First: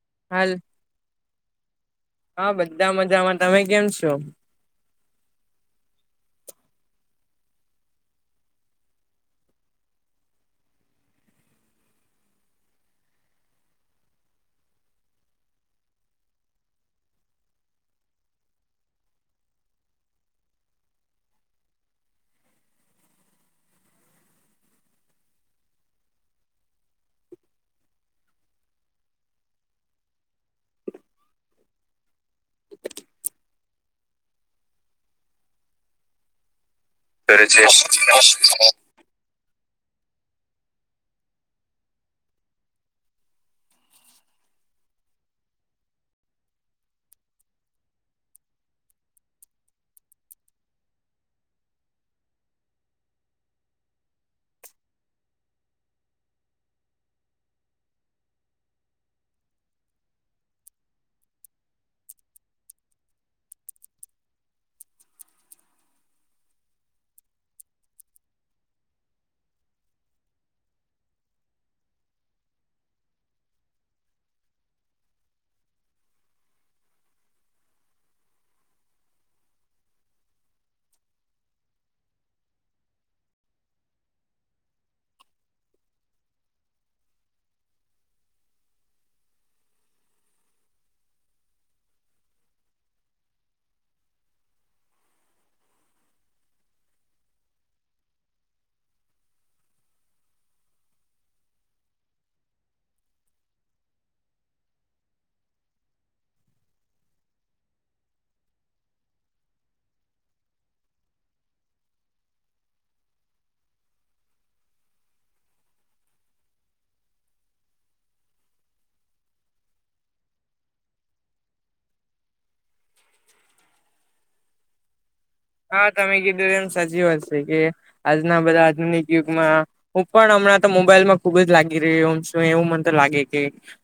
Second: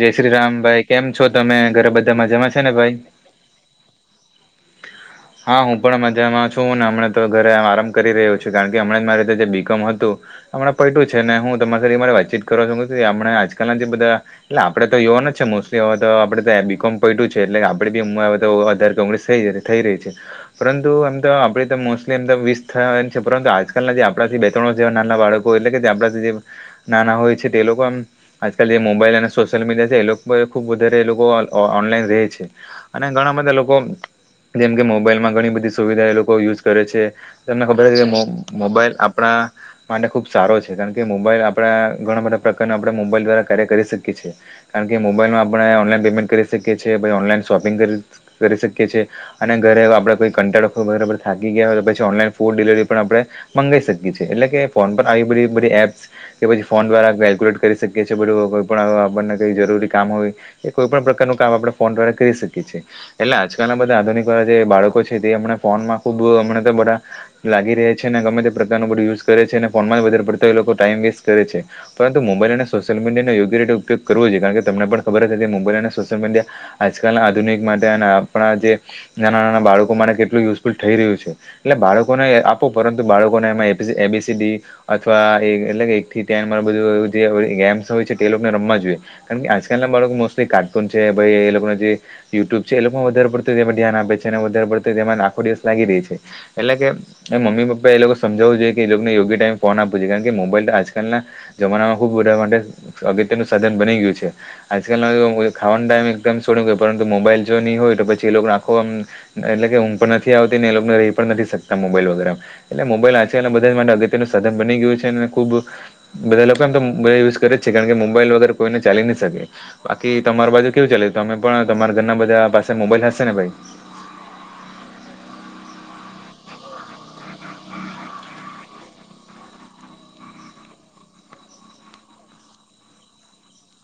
જય હાલ શ્રીરામ ભાઈ કેમ છો તમે ઘરે હા બધામાંજામાં છે ને બધા ભાઈ? મજામાં તમે કેમ છો? [inaudible] હા હું પણ મજામાં છું ને હમણા તો ઘરે આરામ કરી રહ્યો છું કારણ કે હમણાં જ મારીીતે જે બીકોમ હતું. હમણા પલટું છે ને હું તમારી મારે વાતચીત કરવા છું આપણે આજકાલના જે બધા એટલે આપડે તો યુવાન જ છે મોસ્ટલી હવે તો આપડ તો એ બી કોમ પૈટું છે એટલે આપડ બી હું હ તો અધાર કોંગ્રેસ થઈ જશે. થઈ રહી છે. પરંતુ એમ તો આપડી તો મોસ્ટલી એમ તો વિસ થયા છે પરંતુ આજકાલના જે આપણાથી બે ત્રણ જેવા નાના બાળક એટલે કે આપડા જે, ના હોય છે તે લોકો આમ આજકાલ જે મોબાઈલ અને સોશિયલ મીડિયા છે એ લોકો ખુબ વધારે એ લોકો ઓનલાઈન રહે છે, અને ઘણા બધા લોકો જેમ કે મોબાઈલમાં ઘણી બધી સુવિધા એ લોકો યુઝ કરે છે. તમને ખબર છે કે મો-મોબાઈલ આપણા માટે ખુબ સારો છે કારણ કે મોબાઈલ આપડા ઘણા બધા પ્રકારના આપણે મોબાઈલ દ્વારા કાર્ય કરી શકીએ છીએ કારણ કે મોબાઈલમાં આપણે ઓનલાન પેમેન્ટ કરી શકીએ છીએ ઓનલાઈન શોપિંગ કરી કરી શકીએ છેએ. અને ઘરે આપે કોઈ થાકી ગયા હોય તો પછી ઓનલાઈન ફૂડ ડિલિવરી પણ આપડે. મંગાઈ શકીએ એટલે કે ફોન પર આવી બધી બધી એપ્સ કે પછી ફોન દ્વારા કેલ્ક્યુલેટ કરી શકીએ છીએ બધું પણ આપણને કઈ જરૂરી કામ હોય, એ કોઈ પણ પ્રકારનું કામ આપણે ફોન દ્વારા કરી શકીએ છીએ. એટલે આજકાલ બધા આધુનિક વાળા જે બાળકો છે તે હમણાં ફોનમાં ખુબ અમણા તો બધા. લાગી રહે છે ને ગમે તે પ્રકારનું બધું યુઝ કરે છે અને ફોનમાં વધારે પડતા એ લોકો ટાઈમ વેસ્ટ કરે છે. પરંતુ મોબાઈલ અને સોશિયલ મીડિયાનો યોગ્ય રીતે ઉપયોગ કરવો જોઈએ કારણ કે તમને પણ ખબર જ હશે મોબાઈલ અને સોશિયલ મીડિયા. આજકાલના આધુનિક માટે અને આપણા જે, નાના નાના બાળકો માટે કેટલું યુઝફુલ થઈ રહ્યું છે. એટલે બાળકોને આપો પરંતુ બાળકોને એમાં એપી-એ બી સી ડી. અથવા એટલે કે એક થી ત્યાં મા બધું ગેમ્સ હોય છે. એ લોકોને રમવા જોઈએ, કારણ કે આજકાલ ના બાળકો મોસલી કાર્ટૂન છે ભાઈ એ લોકો જે યુટ્યુબ છે એ લોકો વધારે પડતું એમાં ધ્યાન આપે છે અને વધારે પડતું તેમાં આખો દિવસ લાગી રહી છે, એટલે કે એ મમ્મી પપ્પા એ લોકો સમજાવવું જોએ એ લોકને યોગ્ય ટાઈમે ફોન આપવું છે કારણ કે મોબાઈલ આજકાલના જમાનામાં ખુબ બધા માટે અગત્યનું સાધન બની ગયું છે. આજકાલમાં ખાવાનું ટાઈમ એકદમ સોય પરંતુ મોબાઈલ જો ની હોય તો પછી એ લોકો ને આખું આમ એટલે કે ઊગ પણ નથી આવતી ને એ લોકોને રહી પણ નથી શકતા મોબાઈલ વગેરે એમ. એટલે મોબાઈલ આજકાલના બધા માટે અગત્યનું સધન બની ગયું છે અને ખુબ બધા લોકો એમ તો યુઝ કરે જ છે, કારણ કે મોબાઈલ વગેરે કોઈને ચાલી ની શકે. બાકી તમાર બાજુ કેવું ચાલે તમે પણ તમારા ઘરના બધા પાસે મોબાઈલ હશે ને ભાઈ? હા તમે કીધું એમ સાચી વાત છે કે આજના બધા આધુનિક યુગમાં. હું પણ હમણાં તો મોબાઈલમાં ખુબ જ લાગી રહ્યોમ છ એવું મને તો લાગે કે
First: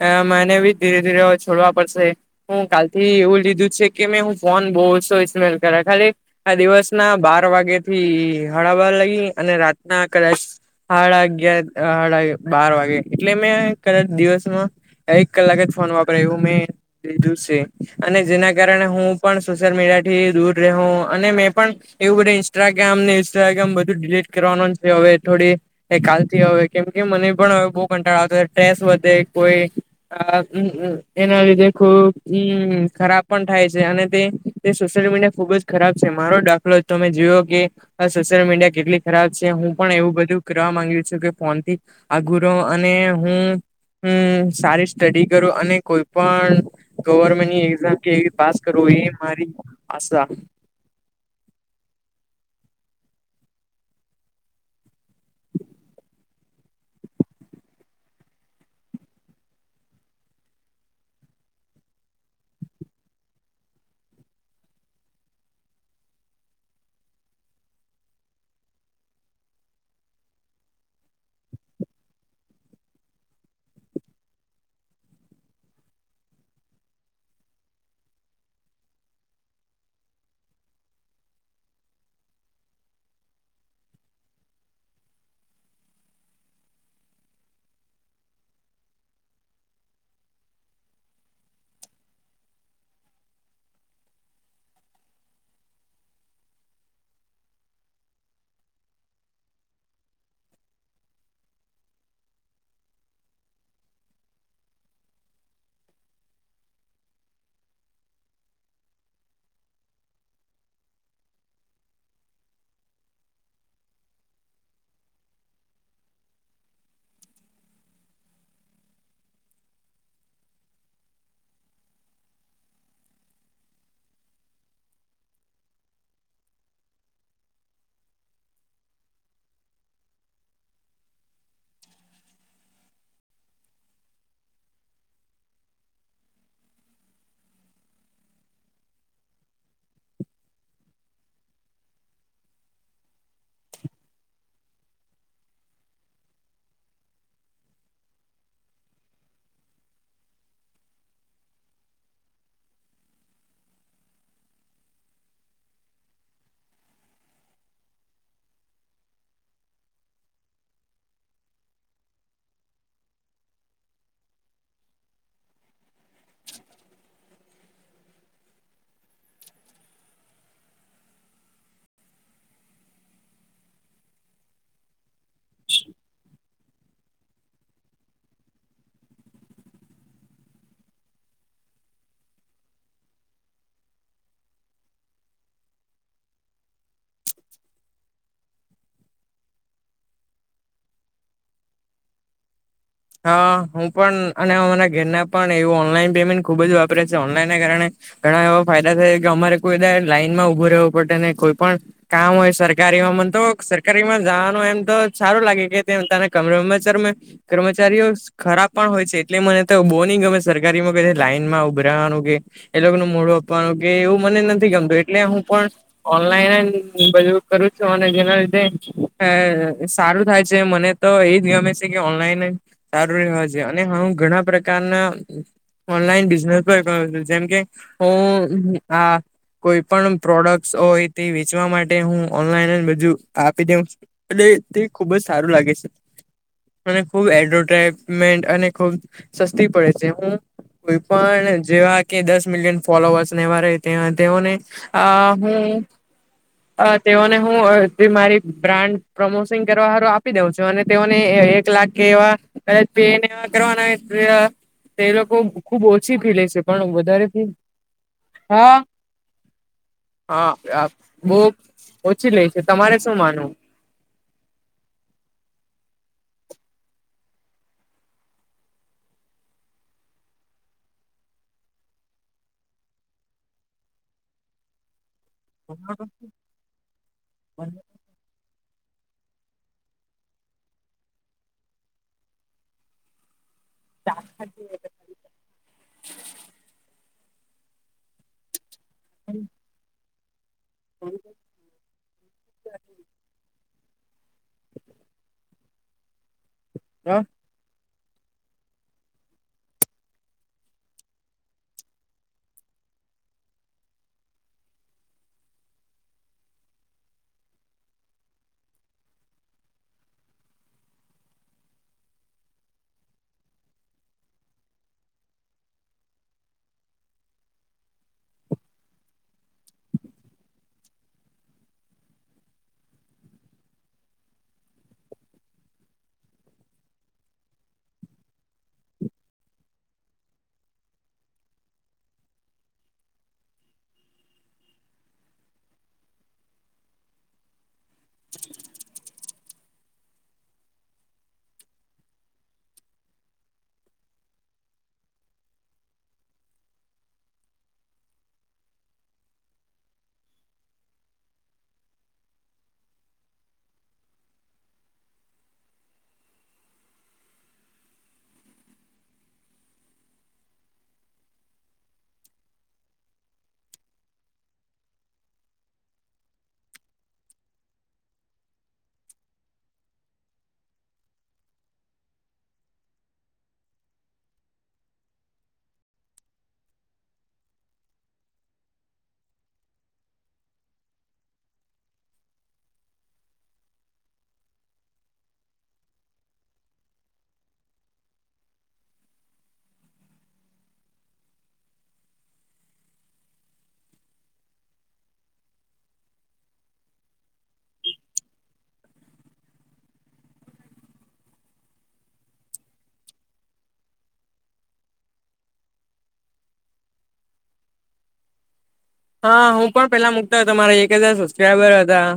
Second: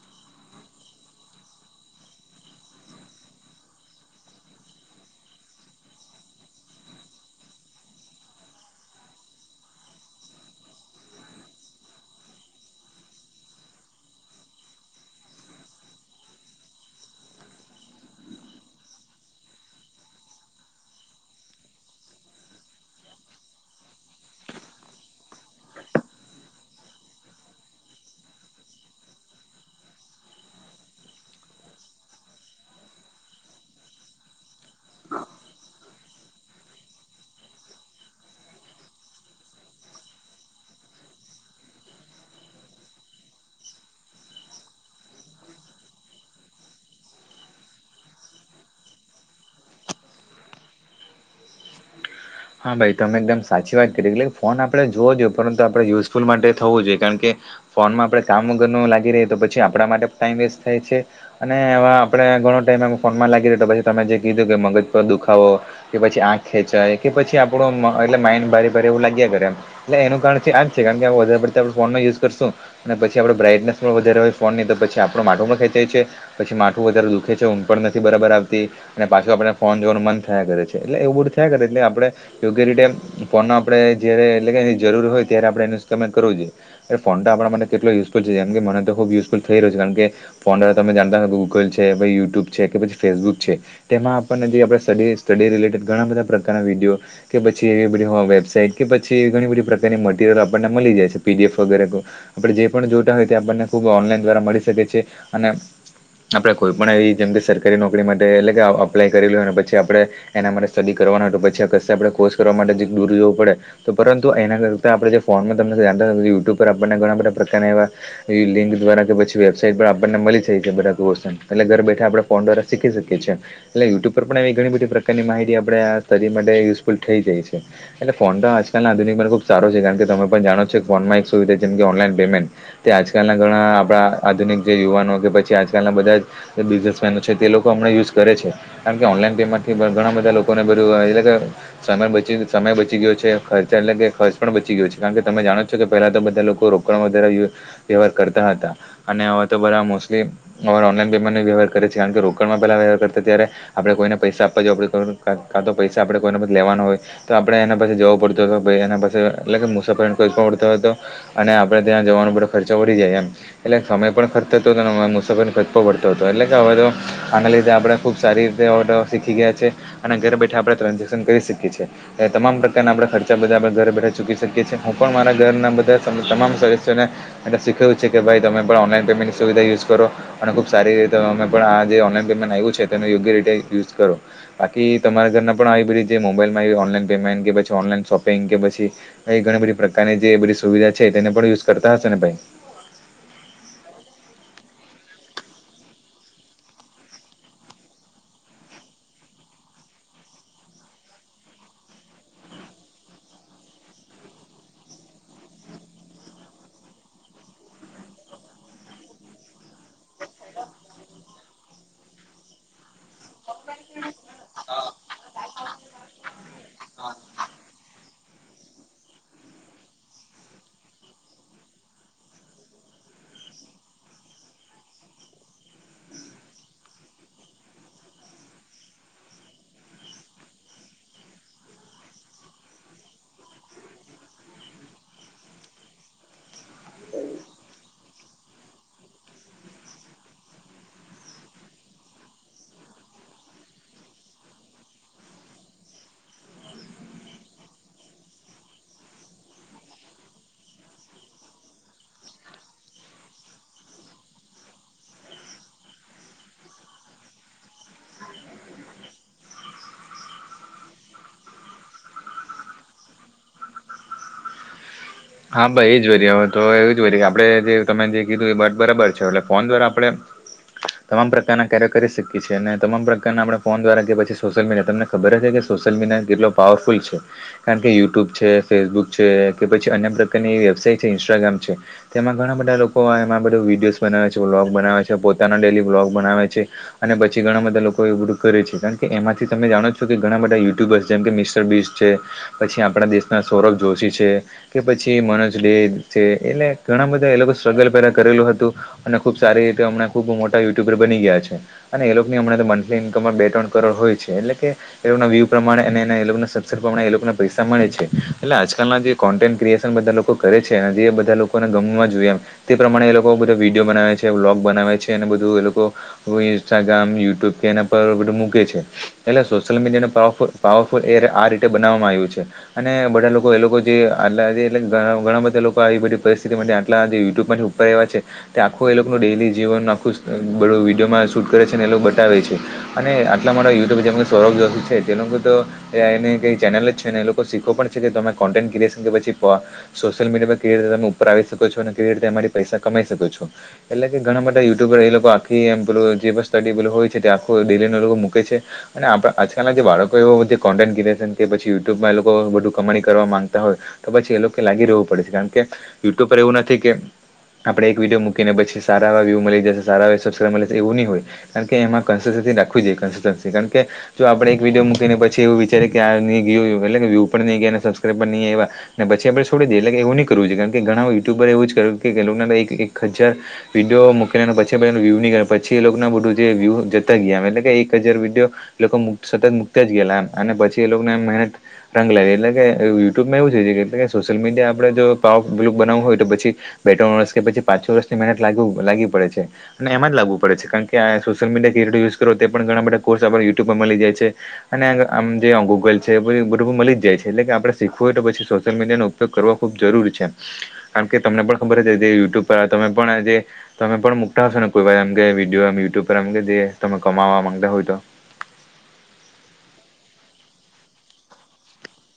એ મને બી ધીરે ધીરે છોડવા પડશે. હું કાલથી એવું લીધું છે કે મેં હું ફોન બવ ઓછો ઈસ્ટમેલ કરા, ખાલી આ દિવસના બાર વાગ્યા થી હળબા લઈ અને રાતના કદાચ સાડા અગિયાર, બાર વાગે એટલે મેં કદાચ દિવસમાં એક કલાક જ ફોન વાપરે એવું મેં લીધું છે, અને જેના કારણે હું પણ સોશિયલ મીડિયા થી દૂર રેહુ અને મેં પણ એવું બધા ઇન્સ્ટાગ્રામ ને ઇન્ટ્રાગામ બધું ડીલીટ કરવાનું છે હવે થોડી. એ કાલથી હવે કેમ કે મને પણ હવે બહુ કંટાળાતો આવતો ટેસ વધે કોઈ અ એના લીધે ખુબ હમ ખરાબ પણ થાય છે અને તે તે સોશિયલ મીડિયા ખુબ જ ખરાબ છે, મારો દાખલો તમે જોઓ કે આ સોશિયલ મીડિયા કેટલી ખરાબ છે હું પણ એવું બધું કરવા માંગુ છું કે ફોનથી આઘુ રહુ અને હું હુ સારી સ્ટડી કરું અને કોઈ પણ ગવર્મેન્ટની એક્ઝામ કેવી પાસ કરવો એ મારી આશા. હા ભાઈ તમે એકદમ સાચી વાત કરી એટલે ફોન આપણે જોવો જોઈએ પરંતુ આપણે યુઝફુલ માટે થવું જોઈએ, કારણ કે ફોનમાં આપણે કામ વગરનું લાગી રહી તો પછી આપણા માટે પણ ટાઈમ વેસ્ટ થાય છે. અને એવા આપડે ઘણો ટાઈમ એ ફોનમાં લાગી રહ્યો પછી તમે જે કીધું કે મગજ પર દુખાવો. કે પછી આંખ ખેંચાય કે પછી આપણું એટલે માઇન્ડ ભારે ભારે એવું લાગ્યા કરે એમ. એટલે એનું કારણ છે આજ છે કારણ કે વધારે પડતું આપ ફોન નો યુઝ કરશું. અને પછી આપડો બ્રાઇટનેસ પણ વધારે હોય ફોન ની તો પછી આપણો માટું પણ ખંચાય છે. પછી માથું વધારે દુખે છે ઊંગ પણ નથી બરાબર આવતી. અને પાછું આપડને ફોન જોવાનું મ થયા કરે છે એટલે એવું બધું થયા કરે એટ આપ, યોગ્ય રીતે ફોન ન આપડે જયારે એટલે જરૂરી હોય ત્યારે આપડણેમેન્ટ કરવું જોઈએ. એ ફોન તો આપણા માટે કેટલો ઝફુલ છે જેમ કે મને ખૂબ યુઝફુલ થઈ રહ્યું છે કારણ કે ફોન દ્વારા તમે જાણતા હો ગૂગલ છે પછી યુટ્યુબ છે કે પછી ફેસબુક છે. તેમાં આપણનેજી આપણે સ્ટ સ્ટડી રિલેટેડ ઘણા બધા પ્રકારના વિડીયો. કે પછી એવી બધી વેબસાઇટ કે પછી એવી ઘણી બધી પ્રકારની મટીરિયલ આપણને મળી જાય છે પીડીએફ વગેરે. આપણે જે પણ જોતા હોય તે આપણને ખુબ ઓનલાઈન દ્વારા મળી શકે છે, અને આપણે કોઈ પણ એવી જેમ કે સરકારી નોકરી માટે એટલે કે અપ્લાય કરી લું અને પછી આપણે એના માટે સ્ટડી કરવાનું હત હતો પછી આકશ આપણે કોર્સ કરવા માટે દૂર જવું પડે. તો પરંતુ એના કરતા આપણે જે ફોનમાં તમને યુટ્યુબ પર આપણને ઘણા બધા પ્રકારના એવા લિંક દ્વારા કે પછી વેબસાઇટ આપણને મળી શ છે બધાન એટલે ઘર બેઠા આપણે ફોન દ્વારા શીખી શકીએ છીએ. એટલે યુટ્યુબ પર પણ આવી ઘણી બધી પ્રકારની માહિતી આપે સ્ટદી માટે યુઝફુલ થઈ જાય છે. એટલે ફોન તો આજકાલના આધુનિકમાં ખુબ સારો છે કારણ તમે પણ જાણો કે ફોનમાં એક સુવિધા જેમ કે ઓનલાઈન પેમેન્ટ. તે આજકાલના ઘણા આપણા આધુનિક જે યુવાનો કે પછી આજકાલના બધા જ બિઝનેસમેનો છે તે લોકોમં યુઝ કરે છે, કારણ કે ઓનલાન પેમેન્ટથી ઘણા બધા લોકોને અ [unintelligible] સમય સમય બચી ગયો છે ખર્ચા એટલે કે ખર્ચ પણ બચી ગયો છે કારણ કે તમે જાણો છો કે પહેલા તો બધા લોકો રો વ્યવહાર કરતા હતા, અને હવે તો બધા મોલી હવે ઓનલાઈન પેમેન્ટ ન વ્યવહ કરે છે કારણ કે રોકડમાં પેલા વ્યવહાર કર ત્યારે આપડ કોઈને પૈસા આપવા જોએ આપ કા તો પૈસા આપડે કોઈને લેવાના હોય. તો આપડણે એના પાસે જવો પડતો હતો ભ એના પાસે એટલે કે મુસાફરો કર પડતો હતો. અને આપણે ત્યાં જવાનો બડ ખર્ચો ઓળી જાય એમ. એટલે સમય પણ ખર્ થતો હતો અને મુસાફ ખચકોો પડતો હતો એટલે કે હવે તો આના લીધે આપડે ખુબ સારી રીતે ઓર્ડો શીખી ગયા છે. તરે બેઠા આપણે ટ્રાન્ઝેક્શન કરી સકીએ છે. તમામ પ્રકારના આપણેે ખર્ચા બધા આપણે ઘરે બે ચૂકી શકીએ છીએ હું પણ મારા ઘરના બધા તમામ સદસ્યોને. એટલે શીખે્યું છે કે ભાઈ તમે પણ ઓનલાઈન પેમેન્ટની સુવિધા યુઝ કરો. અને ખુબ સારી રીતેમે પણ આ જે ઓનલાઈન પેમેન્ટ આવ્યું છે તેનો યોગ્ય રીતે યુઝ કરો, બાકી તમારા ઘરના પણ આવી બધી જે મોબાઈલમાં આવી ઓનલાઈન પેમેન્ટ કે પછી ઓનલાઈન શોપિંગ કે પછી એ ઘણી બધી પ્રકારની જે બધી સુવિધા છે તેને પણ યુઝ કરતા હશે ને ભાઈ? હા હું પણ અને અમારા ઘરના પણ એવું ઓનલાઈન પેમેન્ટ ખુબ જ વાપરે છે ઓનલાઈનને કારણે ઘણા એવા ફાયદા થાય કે અમારે કોઈ બદા લાઈનમાં ઉભો રહેવું પડે ને કોઈ પણ કામ હોય સરકારીમાં મને તો સરકારીમાં જવાનું એમ તો સારું લાગે કે તને કમરેચરમે કર્મચારીઓ ખરાબ પણ હોય છે એટલે મને તો બહુ નહી ગમે સરકારીમાં ક લાઈનમાં ઉભરાવાનું કે એ લોકો ન મોડું આપવાનું કે એવું મને નથી. નથી ગમતું એટલે હું પણ ઓનલાઈન બધું કરું છું અને જેના લીધે અ સારું થાય છે મને તો એ જ ગમે છે કે ઓનલાઈન સારું રહેવા છે અને હ ઘણા પ્રકારના ઓનલાઈન બિઝનેસ જેમકે હ આ કોઈ પણ પ્રોડક્ટ હોય તે વેચવા માટે હું ઓનલાઈન બજું આપી દઉં. એટલે તે ખુબ જ સારું લાગે છે અને ખુબ એડ્રોરવમેન્ટ અને ખુબ સસ્તી પડે છે હું કોઈ પણ જેવા કે દસ મિલિયન ફોલોવર્સનેવા રહે તેઓને હા હું અ તેઓને હું મારી બ્રાન્ડ પ્રમોસિંગ કરવારું આપી દઉં છું. અને તેઓને એક લાખ એવા કચ પ એ કરવાનાય તો એ લોકો ખુબ ઓછી ફી લે છે પણ વધારે ફી હા હા બહુ ઓછી લે છે. તમારે શું માનવું? હા ભાઈ એ જ વ હોય તો એ જ વ કે આપણેે જે તમે જે કીધું એ બ બરાબર છે. એટલે ફોન દ્વારા આપણે [inaudible] તમામ પ્રકારના કાર્ય કરી શકીએ છીએ અને તમામ પ્રકારના આપણે ફોન દ્વારા કે પછી સોશિયલ મીડિયા તમને ખબર જ એટલે સોશિયલ મીડિયા કેટલો પાવરફુલ છે કારણ કે યુટ્યુબ છે ફેસબુક છે કે પછી અન્ય પ્રકારની વેબસાઇટ છે ઇન્સ્ટાગ્રામ છે તેમાં ઘણા બધા લોકો એમાં બધો વિડીયોસ બનાવે છે વ્લોગ બનાવે છે પોતાના ડેલી વ્લોગ બનાવે છે અને પછી ઘણા બધા લોકો એવું કરે છે. કારણ કે એમાંથી તમે જાણો છો કે ઘણા બધા યુટ્યુબરસ જેમ કે મિસ મિસ્ટર બીસ્ટ પછી આપણા દેશના સૌરભ જોશી છે કે પછી મનોજ ડે છે એટલે ઘણા હા બધા એ લોકો સ્ટ્રગલ પહેલા કરેલું હતું અને ખુબ સારી રીતે હમણાં ખુબ મોટા યુટ્યુબર બની ગયા છે. અને એ લોકોની હમણાં મંથલી ઇન્કમમાં બે ત્રણ કરોડ હોય છે એટલે કે એ લોકો વ્યુ પ્રમાણે અને સબસ્ક્રીસન પ્રમાણે એ લોકો પૈસા મળે છે એટલે આજકાલના જે કોન્ટેન્ટ ક્રીએશન બધા લોકો કરે છે અને જે બધા લોકોને ગમવા જોઈએ એમ. તે પ્રમાણે એ લોકો બધા વિડીયો બનાવે છે વ્લોગ બનાવે છે અને બધું એ લોકો ઇન્સ્ટાગ્રામ યુટ્યુબ કે એના પર બધુ મૂકે છે. એટલે સોશિયલ મીડિયા ને પાવરફુલ પાવરફુલ એ આ રીતે બનાવવામાં આવ્યું છે. અને બધા લોકો એ લોકો જે આટલા એટલેણા ઘણા બધા લોકો આવી બધી પરિસ્થિતિમાં આટલા યુટ્યુબ માંથી ઉપર આયવા છે. તે આખું એલોકોનુ ડેલી જીવન આખું વિડીયોમાં શૂટ કરે છે ને એ લોકો બતાવે છે. અને આટલા માટે યુટ્યુબ જેમ સૌરભ જોશી છે તે લોકો તો એ એની કઈ ચેનલ જ છે ને એ લોકો શીખો છે કે તમે કોન્ટેન્ટ ક્રીએસન સોશિયલ મીડિયા કેવી રીતે તમે ઉપર આવી શકો છો અને કેવી રીતે અમારી પૈસા કમાઈ શકો છો. એટલે કે ઘણા બધા યુટ્યુબર એ લોકો આખી એમ પેલુ જે સ્ટુડિએબલ હોય છે તે આખો ડેલી એ લોકો મૂકે છે. અને આપણા આજકાલના જે બાળકો એવો જે કોન્ટેન્ટ ક્રિએશન કે પછી યુટ્યુબમાં એ લોકો વધુ કમાણી કરવા માંગતા હોય તો પછી એ લોકો લાગી રહેવું પડે છે કારણ કે યુટ્યુબ પર એવું નથી કે આપણે એક વિડીયો મકીને પછી સારાવા વ્યુ મળી જશે સારા એ શાસક્રાયબ મળી જશે એવું નય હોય. કારણ કે એમાં કોન્સિસ્ટન્સી રાખવી જોઈએ કોન્સિસ્ટન્સી કારણ કે જો આપણે એક વિડીયો મૂકીને પછી એવું વિચારીએ કે આ ગય એટ કે વ્યુ પણ નહીઈ ગયા સબસ્ક્રાઈબ પર નહીં આયવા. પછી આપણે છોડી દઈએ એટલે કે એવું નં કરવું છે કારણ કે ઘણા યુટ્યુબર એવું કર્યું એક હજાર વિડીયો મૂકીને અને પછી વ્યુ ના ગ્યા પછી બધું વ્યુ જતા ગયા એટલે કે એક હજાર વિડીયો લોકો મુ સતત મુક્ત જ ગયેલા અને પછી એ લોકોને, મહેનત રંગ લાવી એટલે કે યુટ્યુબમાં એવું છે કે સોશિલ મડિયા આપણે જો પાવર પેલુ બનાવું હોય તોછી બે ત્રણ વર્ષ કે પછી પાંચો વર્ષની મેહનત લાગ લાગી પડે છે. અને એમાં જ લાગવું પડે છે કારણ કે આ સોશિયલ મીડિયા કેય રતે યુઝ કરોવો તે પણ ઘણા બધા કોર્સ આપણે યુટ્યુબ પર મળી જાય છે. અને આમ જે ગુગલ છે બધું મળી જાય છે એટલે કે આપડે શીખવું હોય તો પછી સોશિયલ મીડિયાનો ઉપયોગ કરવો ખુબ જરૂરી છે. કારણ કે તમને પણ ખબર હ જે યુટ્યુબ પર તમે પણ જે તમે પણ મુકતા હશો ને કોઈ વા એમ કે વિડીયોમ યુટ્યુબ પર એ કે જે તમે કમાવા માંગતા હોય તો? હા હું પણ પેલા મુકતા હતો મારા એક હજાર સબસ્ક્રાઈબર હતા.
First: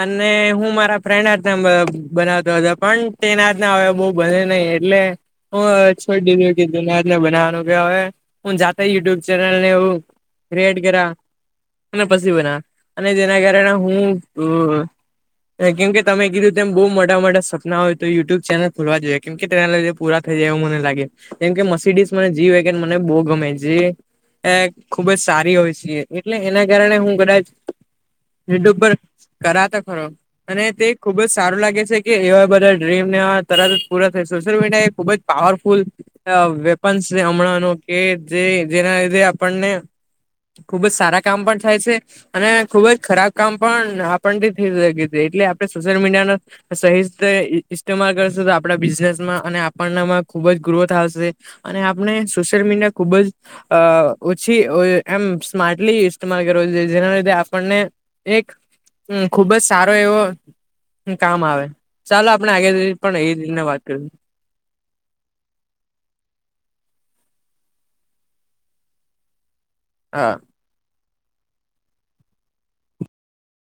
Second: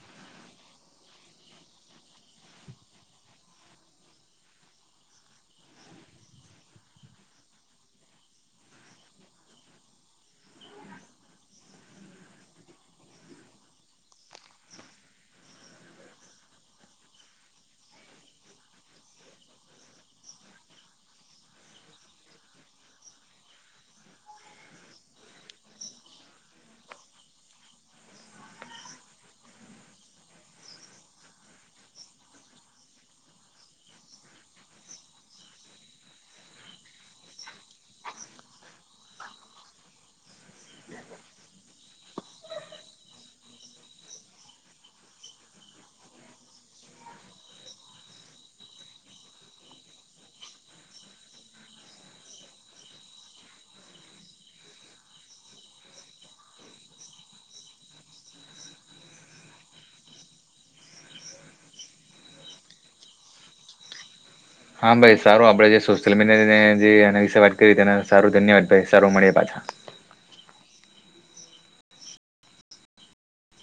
અને હું મારા ફ્રેન્ડ હથના બનાવતો હતો પણ તેના હથના હવે બહ બને નહી. લે હું હ છોડી દીધધને બનાવાનું કે હવે હું જાતો યુટ્યુબ ચેનલને એવું. રેડ ગરા અને પછી બના, અને જેના કારણે હું કેમ કે તમે કીધું તેમ બહુ મોટા મોટા સપના હોય તો યુટ્યુબ ચેનલ ખોલવા જોઈએ કેમ કે તેના લધે પૂરા થઈ જાય એવું મને લાગે, કેમ કે મસડીસ મને જી વેગન મને બહુ ગમે. એ ખુબ જ સારી હોય છેીએ એટલે એના કારણે હું કદાચ હયુટ્યુબ બર કરા તો ખરો. અને તે ખુબ જ સારું લાગે છે કે એવા બધા ડ્રીમને તરત જ પૂરા થાય સોશિયલ મીડિયા એ ખુબ જ પાવરફુલ વેપન્સ છે હમણાંનો કે જે જેના લીધે આપણને ખુબ જ સારા કામ પણ થાય છે. અને ખુબ જ ખરાબ કામ પણ આપણથી થઈ એટલે આપણે સોશિયલ મીડિયા ના સહી રીતે ઇસ્ટેમાલ કરશે તો આપણા બિઝનેસમાં અને આપણમાં ખુબ જ ગ્રોથ આવશે. અને આપણે સોસલ મીડિયા ખુબ જ ઓછી એમ સ્માર્ટલી ઇસ્ટમાંલ કરવું જોઈએ જેના લીધે આપણને એક હમમ ખુબ જ સારો એવો કામ આવે, ચાલો આપણે આગળ પણ એ જ રીતે વાત કરીએ. હા ભાઈ સારું આપણેે જે સોશિયલ મીડિયા અને જે એના વિશે વાત કરી તેને સારું ધન્યવાદ ભાઈ સારું મળએ પાછા. હા હા.